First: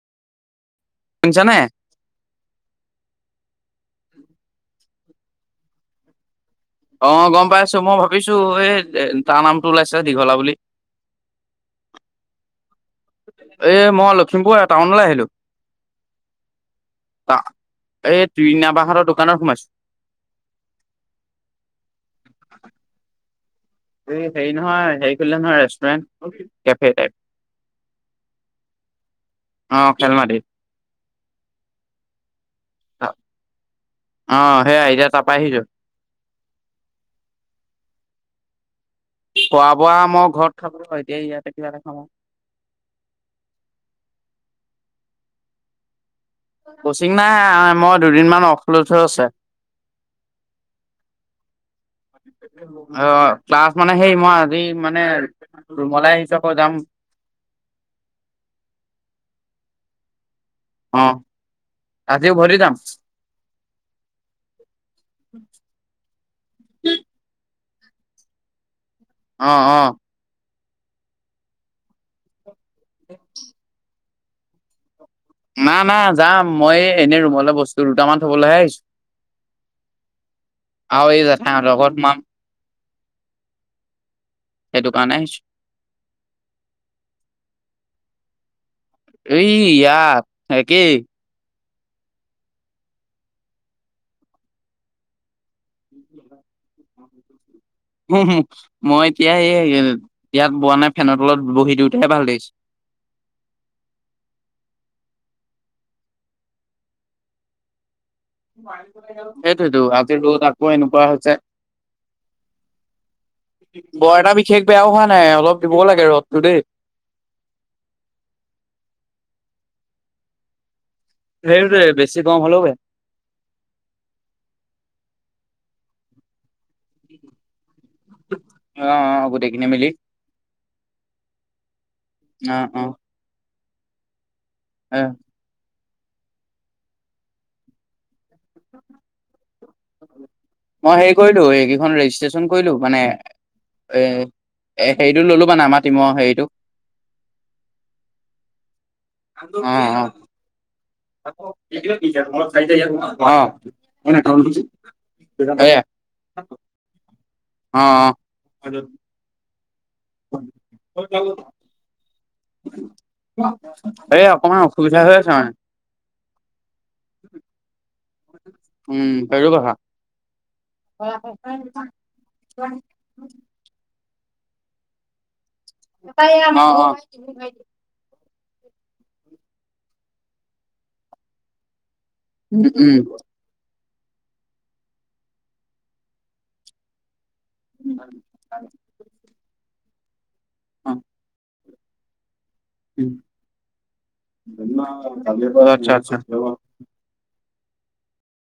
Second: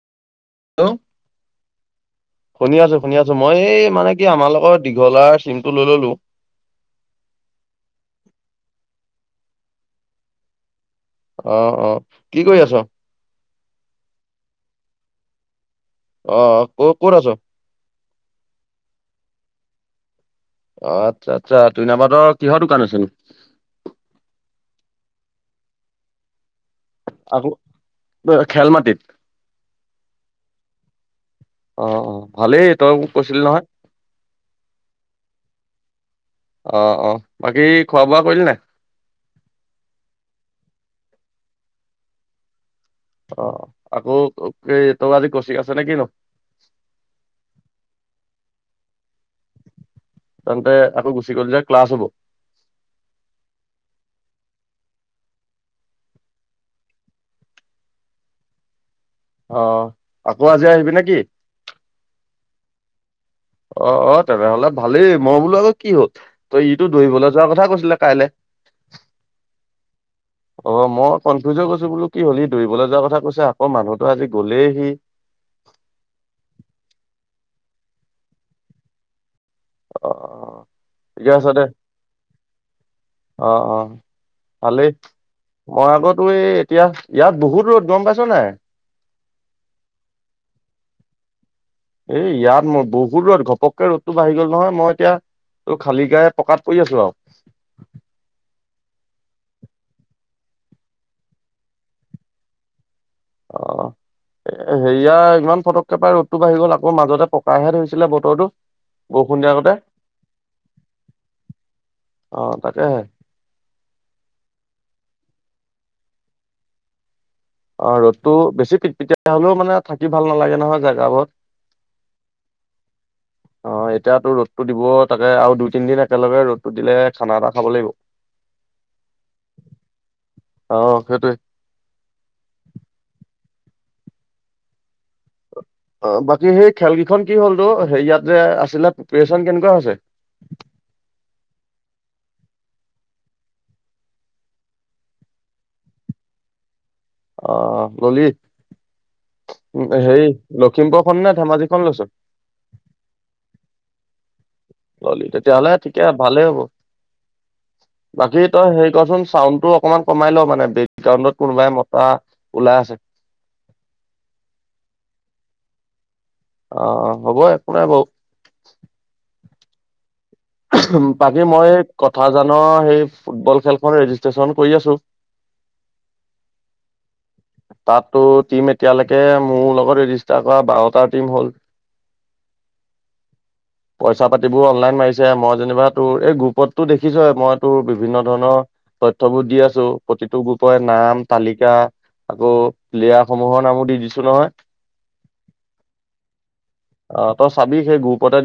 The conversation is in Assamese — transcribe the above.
হেল্ল'। শুনিছানে? শুনি আছো শুনি আছো মই এই মানে কি আমাৰ লগৰ দীঘলাৰ চিমটো লৈ ললোঁ অ', গম পাইছো মই ভাবিছো এই তাৰ নামটো ওলাইছে দীঘলা বুলি অ', অ', কি কৰি আছ? এই মই লখিমপুৰ টাউনলৈ আহিলো। অ', ক ক'ত আছ? এই টুহিনা বাহতৰ দোকানত সোমাইছো। অ', আচ্ছা আচ্ছা তুইনা বাহতৰ কিহৰ দোকান আছেনো? এই হেৰি নহয় হেৰি খুলিলে নহয় ৰেষ্টুৰেণ্ট কেফে টাইপ আকৌ খেল মাটিত অ', খেলমাটিত অ', অ', ভালেই তই মোক কৈছিলি নহয়। অ' সেয়া এতিয়া তাৰপা আহিছো অ', অ', বাকী খোৱা বোৱা কৰিলি নাই? খোৱা বোৱা মই ঘৰত খাবলৈ নাই এই ইয়াতে কিবা এটা খাওঁ আৰু অ আকৌ তোৰ আজি কোচিং আছে নে কিনো কোচিং নাই মই দুদিনমান অফ লৈ থৈ আছে [inaudible] আকৌ গুচি গলি যে ক্লাছ হ'ব। আহ ক্লাছ মানে সেই মই মানে ৰুমলে আহিছো আকৌ যাম অ আকৌ আজি আহিবি অ' নেকি আজি উভতি যাম অ অ তেনেহলে ভালেই মই বোলো আকৌ কি হ'ল তই ইটো দৰিবলৈ যোৱা কথা কৈছিলে কাইলৈ অহ অহ অ মই কনফিউজ হৈ গৈছো বোলো কি হ'ল দৌৰিবলৈ যোৱাৰ কথা কৈছে আকৌ মানুহতো আজি গ'লেইহি না না যাম মই এনেই ৰুমলৈ বস্তু দুটামান থ'বলৈহে আহিছো। অ'। আৰু এই ঠিকে আছে দে জেঠাইহঁতৰ ঘৰত সোমাম। অ', অ'। ভালে, সেইটো কাৰণে আহিছো মই আগতো এই এতিয়া ইয়াত বহুত ৰ'দ গ'ম পাইছ নাই। এই ইয়াত, একেই। এ ইয়াত মোৰ বহুত ৰ'দ ঘপককৈ ৰ'দতটো বাঢ়ি গ'ল নহয় মই এতিয়া খালী গাৰে পকাত পৰি আছো আৰু। মই এতিয়া এই ইয়াত বোৱা নাই ফেনৰ তলত বহি দিওঁতাইে ভাল লাগিছে। অ'। এ হেয়া ইমান ফটককে পাই ৰ'দতটো বাঢ়ি গ'ল আকৌ মাজতে পকাহে ধৰিছিল সেইটোয়ো আজি ৰ'ত আকৌ এনেকুৱা হৈছে। অ তাকেহে বৰ এটা বিশেষ বেয়াও হোৱা নাই অলপ দিব লাগে ৰ'দটো দেই। অ', ৰ'দটো বেছি পিত পিতিয়া হ'লেও মানে থাকি ভাল নালাগে নহয়। জেগাবোৰত সেইটোৱেই বেছি গৰম হ'লেও বেয়া। অ' এতিয়াতো ৰ'দটো দিব তাকে আৰু দুই তিনদিন একেলগে ৰ'দতো দিলে খানা এটা খাব লাগিব। অ', অ', গোটেইখিনি মিলি। অ' সেইটোৱে। অ অ এ। অ', বাকী সেই খেল কেইখন কি হ'লনো হেৰি ইয়াত যে আছিলে প্ৰিপৰেচন কেনেকুৱা হৈছে। মই হেৰি কৰিলো এইকেইখন ৰেজিষ্ট্ৰেচন কৰিলো মানে। এ, এ হেৰিটো ল'লো মানে আমাৰ টিমৰ হেৰিটো। অ' ল'লি? অ অ হেৰি লখিমপুৰৰখন অ নে ধেমাজিখন লৈছ। ল'লি তেতিয়াহ'লে এয়া ঠিকে ভালেই হ'ব। অ অ বাকী তই হেৰি কচোন চাউণ্ডটো অকমান কমাই লওঁ মানে বেকগ্ৰাউণ্ডত কোনোবাই মতা ওলাই আছে। এই অকমান অসুবিধা হৈ আছে মানে। অ' হ'ব একো নাই বাৰু। [unintelligible] বাকী মই কথা জানো সেই ফুটবল খেলখন ৰেজিষ্ট্ৰেশচন কৰি আছো। [unintelligible] তাতো অ'-অ'। টিম এতিয়ালৈকে মোৰ লগত ৰেজিষ্টাৰ কৰা বাৰটা টীম হ'ল। উম-উম। পইচা পাতিবোৰ অনলাইন মাৰিছে মই যেনিবা তোৰ এই গ্ৰুপতটো দেখিছই। মইতো বিভিন্ন ধৰণৰ তথ্যবোৰ দি আছো প্ৰতিটো গ্ৰুপৰে উম নাম তালিকা আকৌ উম লেয়া সমূহৰ নামো দি দিছো নহয়। অ', আচ্ছা আচ্ছা তই চাবি সেই গ্ৰুপতে